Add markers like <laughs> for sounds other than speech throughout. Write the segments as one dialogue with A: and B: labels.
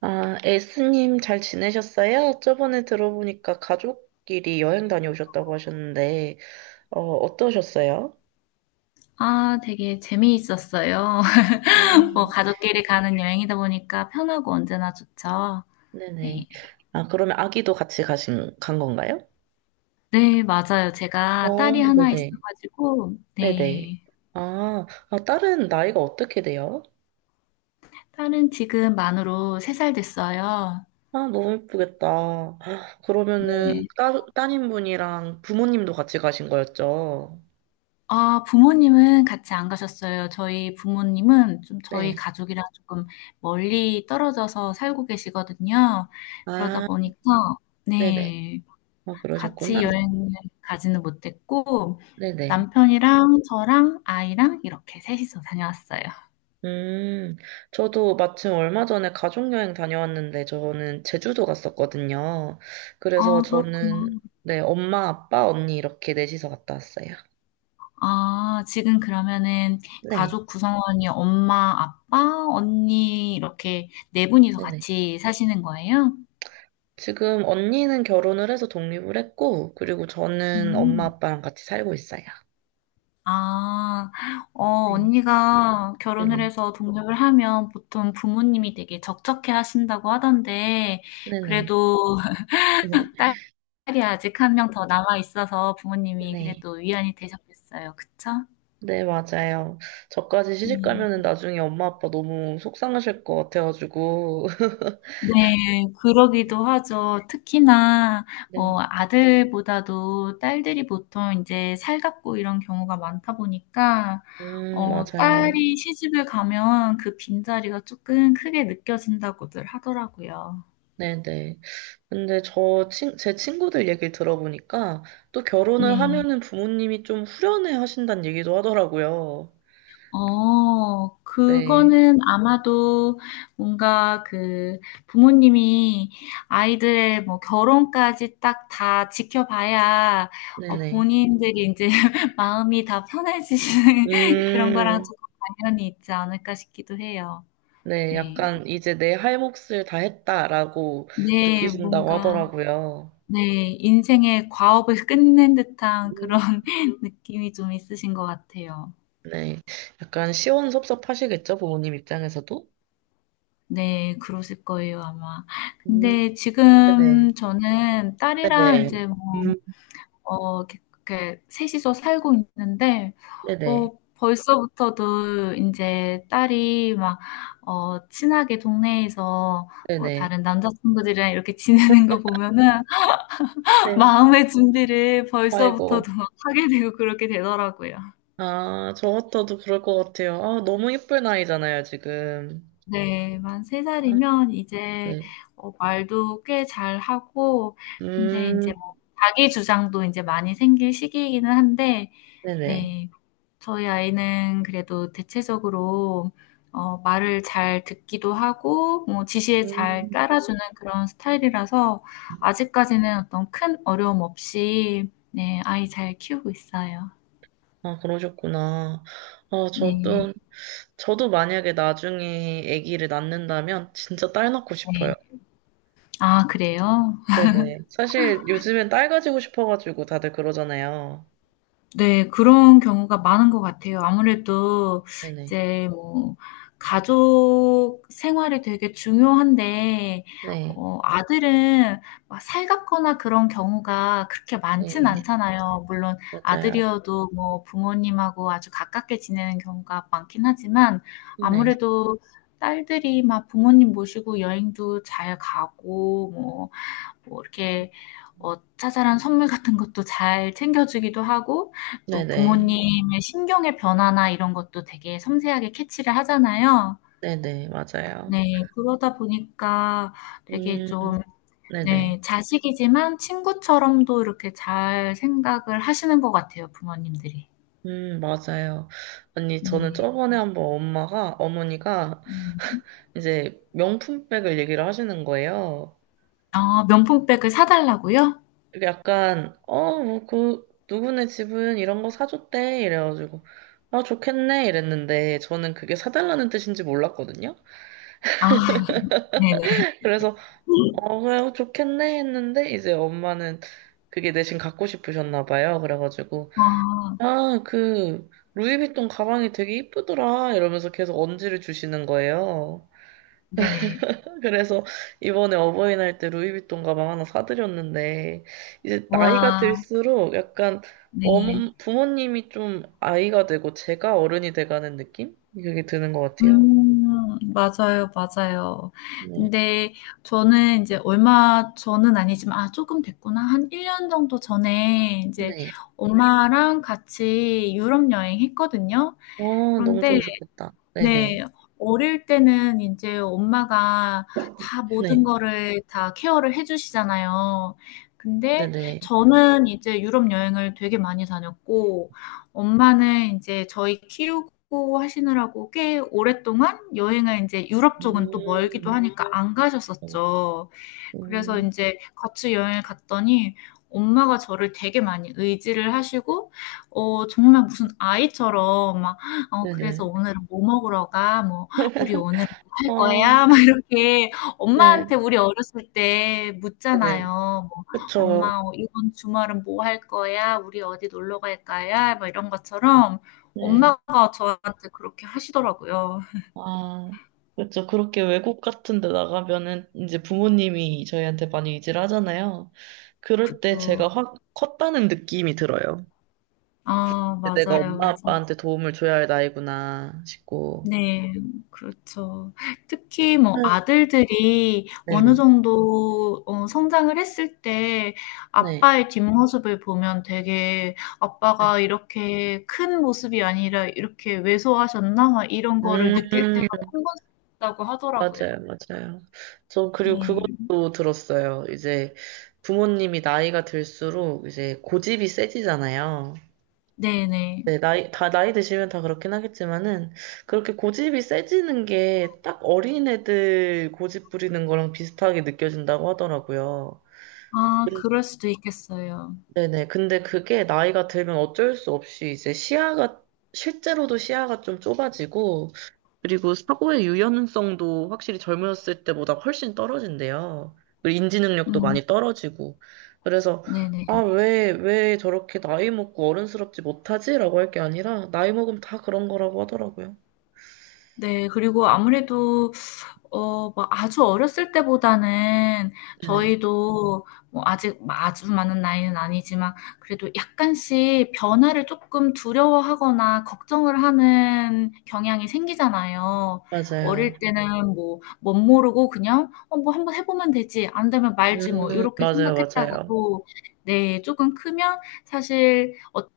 A: 아, 에스님 잘 지내셨어요? 저번에 들어보니까 가족끼리 여행 다녀오셨다고 하셨는데, 어떠셨어요?
B: 아, 되게 재미있었어요. <laughs> 뭐
A: 음,
B: 가족끼리 가는 여행이다 보니까 편하고 언제나 좋죠.
A: 네네.
B: 네.
A: 아, 그러면 아기도 같이 간 건가요?
B: 네, 맞아요. 제가
A: 어,
B: 딸이 하나
A: 네네.
B: 있어가지고,
A: 네네.
B: 네.
A: 아, 아, 딸은 나이가 어떻게 돼요?
B: 딸은 지금 만으로 3살 됐어요.
A: 아, 너무 예쁘겠다. 아, 그러면은,
B: 네.
A: 따님분이랑 부모님도 같이 가신 거였죠?
B: 아, 부모님은 같이 안 가셨어요. 저희 부모님은 좀 저희
A: 네.
B: 가족이랑 조금 멀리 떨어져서 살고 계시거든요. 그러다
A: 아,
B: 보니까,
A: 네네.
B: 네.
A: 아,
B: 같이
A: 그러셨구나.
B: 여행을 가지는 못했고,
A: 네네.
B: 남편이랑 저랑 아이랑 이렇게 셋이서 다녀왔어요.
A: 음, 저도 마침 얼마 전에 가족여행 다녀왔는데, 저는 제주도 갔었거든요. 그래서
B: 아, 그렇구나.
A: 저는, 네, 엄마, 아빠, 언니 이렇게 넷이서 갔다 왔어요.
B: 아, 지금 그러면은
A: 네,
B: 가족 구성원이 엄마, 아빠, 언니 이렇게 네 분이서
A: 네네.
B: 같이 사시는 거예요?
A: 지금 언니는 결혼을 해서 독립을 했고, 그리고 저는 엄마,
B: 음.
A: 아빠랑 같이 살고 있어요.
B: 아, 어,
A: 네,
B: 언니가 결혼을
A: 네네.
B: 해서 독립을 하면 보통 부모님이 되게 적적해 하신다고 하던데,
A: 네네.
B: 그래도
A: 네,
B: <laughs> 딸 딸이 아직 한 명 더 남아 있어서 부모님이
A: 네네.
B: 그래도 위안이 되셨겠어요. 그쵸?
A: 네, 맞아요. 저까지 시집
B: 네.
A: 가면은 나중에 엄마, 아빠 너무 속상하실 것 같아가지고.
B: 네, 그러기도
A: <laughs>
B: 하죠. 특히나
A: 네.
B: 뭐 아들보다도 딸들이 보통 인제 살갑고 이런 경우가 많다 보니까
A: 맞아요.
B: 딸이 시집을 가면 그 빈자리가 쪼끔 크게 느껴진다고들 하더라고요.
A: 네네. 근데 제 친구들 얘기를 들어보니까 또 결혼을
B: 네.
A: 하면은 부모님이 좀 후련해 하신다는 얘기도 하더라고요. 네.
B: 그거는 아마도 뭔가 그 부모님이 아이들의 뭐 결혼까지 딱 다 지켜봐야
A: 네네.
B: 본인들이 이제 <laughs> 마음이 다 편해지시는 <laughs> 그런 거랑
A: 음,
B: 조금 관련이 있지 않을까 싶기도 해요.
A: 네.
B: 네.
A: 약간 이제 내 할 몫을 다 했다라고
B: 네,
A: 느끼신다고
B: 뭔가
A: 하더라고요.
B: 네, 인생의 과업을 <laughs> 끝낸 듯한 그런
A: 음,
B: <laughs> 느낌이 좀 있으신 것 같아요.
A: 네. 약간 시원섭섭하시겠죠? 부모님 입장에서도?
B: 네. 그러실 거예요 아마.
A: 음,
B: 근데
A: 네네.
B: 지금 저는 딸이랑
A: 네네.
B: 인제 뭐
A: 음,
B: 이렇게 이렇게 이서 살고 있는데
A: 네네.
B: 벌써부터도 인제 딸이 막 친하게 동네에서 뭐
A: 네네.
B: 다른 남자 친구들이랑 이렇게 <laughs> 지내는 거 보면은
A: 네.
B: 마음의 준비를
A: 아이고.
B: 벌써부터도 막 하게 되고 그렇게 되더라고요.
A: 아, 저 같아도 그럴 것 같아요. 아, 너무 예쁠 나이잖아요, 지금.
B: 네, 만
A: 아,
B: 3살이면 이제
A: 네.
B: 말도 꽤 잘하고, 근데 이제
A: 음,
B: 뭐 자기 주장도 이제 많이 생길 시기이기는 한데,
A: 네네.
B: 네, 저희 아이는 그래도 대체적으로 말을 잘 듣기도 하고, 뭐 지시에 잘
A: 음,
B: 따라주는 그런 스타일이라서 아직까지는 어떤 큰 어려움 없이, 네, 아이 잘 키우고 있어요.
A: 아, 그러셨구나. 아,
B: 네,
A: 저도, 저도 만약에 나중에 아기를 낳는다면 진짜 딸 낳고 싶어요.
B: 네. 아, 그래요?
A: 네네. 사실 요즘엔 딸 가지고 싶어가지고 다들 그러잖아요.
B: 네, 그런 경우가 많은 것 같아요. 아무래도
A: 네네.
B: 이제 뭐 가족 생활이 되게 중요한데
A: 네.
B: 아들은 막 살갑거나 그런 경우가 그렇게
A: 네.
B: 많진 않잖아요. 물론
A: 맞아요.
B: 아들이어도 뭐 부모님하고 아주 가깝게 지내는 경우가 많긴 하지만
A: 네.
B: 아무래도 딸들이 막 부모님 모시고 여행도 잘 가고 뭐 이렇게 자잘한 선물 같은 것도 잘 챙겨주기도 하고, 또
A: 네네.
B: 부모님의 신경의 변화나 이런 것도 되게 섬세하게 캐치를 하잖아요.
A: 네네. 맞아요.
B: 네, 그러다 보니까 되게
A: 음,
B: 좀,
A: 네네.
B: 네, 자식이지만 친구처럼도 이렇게 잘 생각을 하시는 것 같아요, 부모님들이.
A: 맞아요. 아니, 저는
B: 네.
A: 저번에 한번 엄마가, 어머니가
B: 음.
A: 이제 명품백을 얘기를 하시는 거예요.
B: 아, 명품백을 사달라고요?
A: 이게 약간, 뭐, 누구네 집은 이런 거 사줬대. 이래가지고, 아, 좋겠네. 이랬는데, 저는 그게 사달라는 뜻인지 몰랐거든요.
B: 아, <laughs> 네네.
A: <laughs> 그래서, 그래, 좋겠네. 했는데, 이제 엄마는 그게 대신 갖고 싶으셨나 봐요. 그래가지고,
B: 아,
A: 아, 루이비통 가방이 되게 이쁘더라. 이러면서 계속 언지를 주시는 거예요.
B: 네네.
A: 그래서 이번에 어버이날 때 루이비통 가방 하나 사드렸는데 이제 나이가
B: 와,
A: 들수록 약간
B: 네.
A: 어머, 부모님이 좀 아이가 되고 제가 어른이 돼가는 느낌? 그게 드는 것 같아요.
B: 음. 맞아요, 맞아요.
A: 네.
B: 근데 저는 이제 얼마 전은 아니지만 아 조금 됐구나. 한 1년 정도 전에 이제
A: 네.
B: 엄마랑 같이 유럽 여행했거든요.
A: 어, 너무
B: 그런데
A: 좋으셨겠다.
B: 네.
A: 네네.
B: 어릴 때는 인제 엄마가 다 모든
A: 네.
B: 거를 다 케어를 해 주시잖아요. 근데
A: 네네.
B: 저는 이제 유럽 여행을 되게 많이 다녔고 엄마는 인제 저희 키우고 하시느라고 꽤 오랫동안 여행을 인제 유럽 쪽은 또 멀기도
A: 음.
B: 하니까 안
A: 어,
B: 가셨었죠. 그래서
A: 음.
B: 이제 같이 여행을 갔더니 엄마가 저를 되게 많이 의지를 하시고 정말 무슨 아이처럼 막 "어 그래서
A: 네네.
B: 오늘은 뭐 먹으러 가?" 뭐 "우리 오늘은 뭐 할
A: 어,
B: 거야?" <laughs> 막 이렇게
A: 네.
B: 엄마한테 우리 어렸을 때
A: 네네.
B: 묻잖아요. 뭐
A: 그쵸.
B: "엄마 어 이번 주말은 뭐 할 거야? 우리 어디 놀러 갈까요?" 막 이런 것처럼
A: 네.
B: 엄마가 저한테 그렇게 하시더라고요.
A: 아, 그렇죠. 그렇게 외국 같은 데 나가면은 이제 부모님이 저희한테 많이 의지를 하잖아요. 그럴 때
B: 그쵸.
A: 제가 확 컸다는 느낌이 들어요.
B: 아
A: 내가
B: 맞아요,
A: 엄마
B: 맞아요.
A: 아빠한테 도움을 줘야 할 나이구나 싶고.
B: 네. 그렇죠. 특히 뭐
A: 네.
B: 아들들이 어느
A: 네네.
B: 정도 성장을 했을 때
A: 네.
B: 아빠의 뒷모습을 보면 되게 '아빠가 이렇게 큰 모습이 아니라 이렇게 왜소하셨나?' 막 이런 거를
A: 음,
B: 느낄 때가 한 번씩 있다고 하더라고요.
A: 맞아요, 맞아요. 저 그리고
B: 네.
A: 그것도 들었어요. 이제 부모님이 나이가 들수록 이제 고집이 세지잖아요.
B: 네네.
A: 네, 나이, 다 나이 드시면 다 그렇긴 하겠지만은, 그렇게 고집이 세지는 게 딱 어린애들 고집 부리는 거랑 비슷하게 느껴진다고 하더라고요.
B: 아
A: 근-
B: 그럴 수도 있겠어요.
A: 네네. 근데 그게 나이가 들면 어쩔 수 없이 이제 시야가, 실제로도 시야가 좀 좁아지고, 그리고 사고의 유연성도 확실히 젊었을 때보다 훨씬 떨어진대요. 그리고 인지 능력도
B: 음.
A: 많이 떨어지고. 그래서, 아,
B: 네네.
A: 왜 저렇게 나이 먹고 어른스럽지 못하지? 라고 할 게 아니라, 나이 먹으면 다 그런 거라고 하더라고요.
B: 네, 그리고 아무래도 뭐 아주 어렸을 때보다는
A: 네네.
B: 저희도 뭐 아직 뭐 아주 많은 나이는 아니지만 그래도 약간씩 변화를 조금 두려워하거나 걱정을 하는 경향이 생기잖아요.
A: 맞아요.
B: 어릴 때는 뭐, 못 모르고 그냥, 뭐 한번 해보면 되지. 안 되면 말지 뭐, 이렇게
A: 맞아요, 맞아요.
B: 생각했다가도, 네, 조금 크면 사실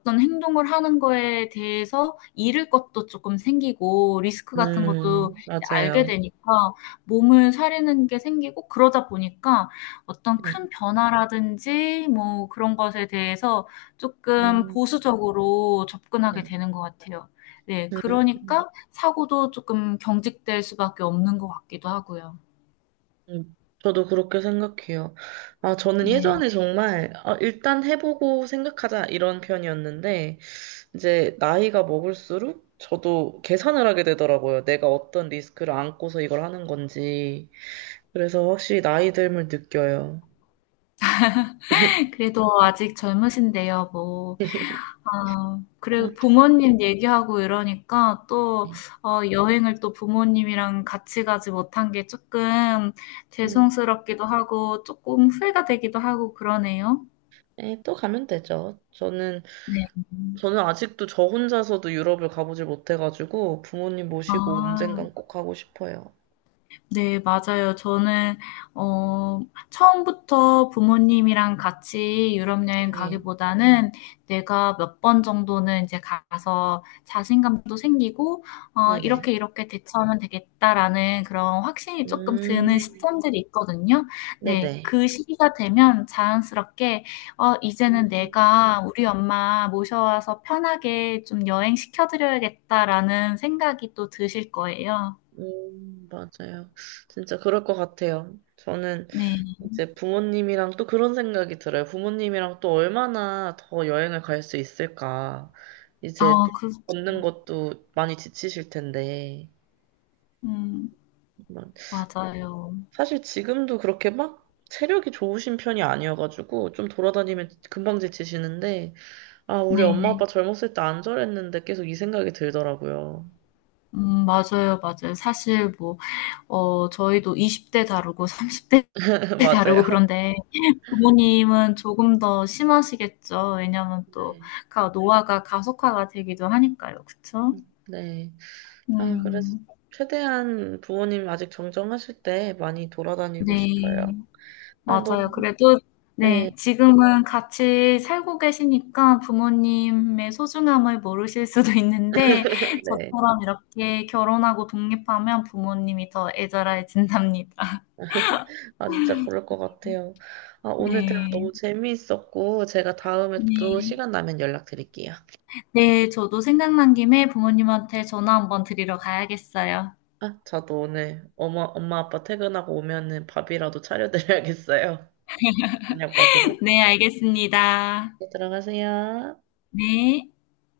B: 어떤 행동을 하는 거에 대해서 잃을 것도 조금 생기고 리스크 같은 것도 이제 알게
A: 맞아요.
B: 되니까 몸을 사리는 게 생기고 그러다 보니까 어떤
A: 네.
B: 큰 변화라든지 뭐 그런 것에 대해서 쪼끔
A: 음,
B: 보수적으로 접근하게
A: 네.
B: 되는 것 같아요. 네.
A: 음,
B: 그러니까 사고도 쪼끔 경직될 수밖에 없는 것 같기도 하고요.
A: 음. 저도 그렇게 생각해요. 아, 저는
B: 네.
A: 예전에 정말, 아, 일단 해보고 생각하자, 이런 편이었는데, 이제 나이가 먹을수록 저도 계산을 하게 되더라고요. 내가 어떤 리스크를 안고서 이걸 하는 건지. 그래서 확실히 나이 듦을 느껴요.
B: 그래도 아직 젊으신데요. 뭐
A: <laughs>
B: 아,
A: 아,
B: 그래도
A: 네.
B: 부모님 얘기하고 이러니까 또 여행을 또 부모님이랑 같이 가지 못한 게 조금
A: 음,
B: 죄송스럽기도 하고 조금 후회가 되기도 하고 그러네요.
A: 네, 또 가면 되죠. 저는,
B: 네.
A: 저는 아직도 저 혼자서도 유럽을 가보질 못해가지고 부모님 모시고
B: 아.
A: 언젠간 꼭 가고 싶어요.
B: 네, 맞아요. 저는, 어, 처음부터 부모님이랑 같이 유럽 여행
A: 네,
B: 가기보다는 내가 몇 번 정도는 이제 가서 자신감도 생기고,
A: 네네.
B: 이렇게 이렇게 대처하면 되겠다라는 그런 확신이 조금
A: 음,
B: 드는 시점들이 있거든요. 네,
A: 네네.
B: 그 시기가 되면 자연스럽게, 이제는
A: 음,
B: 내가 우리 엄마 모셔와서 편하게 좀 여행시켜드려야겠다라는 생각이 또 드실 거예요.
A: 맞아요. 진짜 그럴 것 같아요. 저는
B: 네.
A: 이제 부모님이랑 또 그런 생각이 들어요. 부모님이랑 또 얼마나 더 여행을 갈 수 있을까. 이제
B: 아, 그렇죠.
A: 걷는 것도 많이 지치실 텐데.
B: 음,
A: 막
B: 맞아요.
A: 사실 지금도 그렇게 막 체력이 좋으신 편이 아니어가지고 좀 돌아다니면 금방 지치시는데, 아, 우리 엄마
B: 네.
A: 아빠 젊었을 때 안 저랬는데 계속 이 생각이 들더라고요.
B: 맞아요, 맞아요. 사실 뭐, 저희도 20대 다르고 30대
A: <laughs>
B: <laughs> 다르고
A: 맞아요.
B: 그런데 부모님은 조금 더 심하시겠죠. 왜냐면 또
A: 네.
B: 노화가 가속화가 되기도 하니까요. 그쵸?
A: 네. 아, 그래서
B: 음,
A: 최대한 부모님 아직 정정하실 때 많이 돌아다니고
B: 네.
A: 싶어요. 아,
B: 맞아요.
A: 너무,
B: 그래도
A: 네.
B: 네, 지금은 같이 살고 계시니까 부모님의 소중함을 모르실 수도 있는데
A: 네.
B: 저처럼 이렇게 결혼하고 독립하면 부모님이 더 애절해진답니다. <laughs>
A: 아, 진짜 그럴 것 같아요. 아, 오늘 대화
B: 네.
A: 너무 재미있었고, 제가 다음에 또
B: 네.
A: 시간 나면 연락드릴게요.
B: 네, 저도 생각난 김에 부모님한테 전화 한번 드리러 가야겠어요.
A: 아, 저도 오늘 엄마 아빠 퇴근하고 오면은 밥이라도 차려드려야겠어요. 저녁밥이라도.
B: <laughs> 네, 알겠습니다.
A: 네, 들어가세요.
B: 네.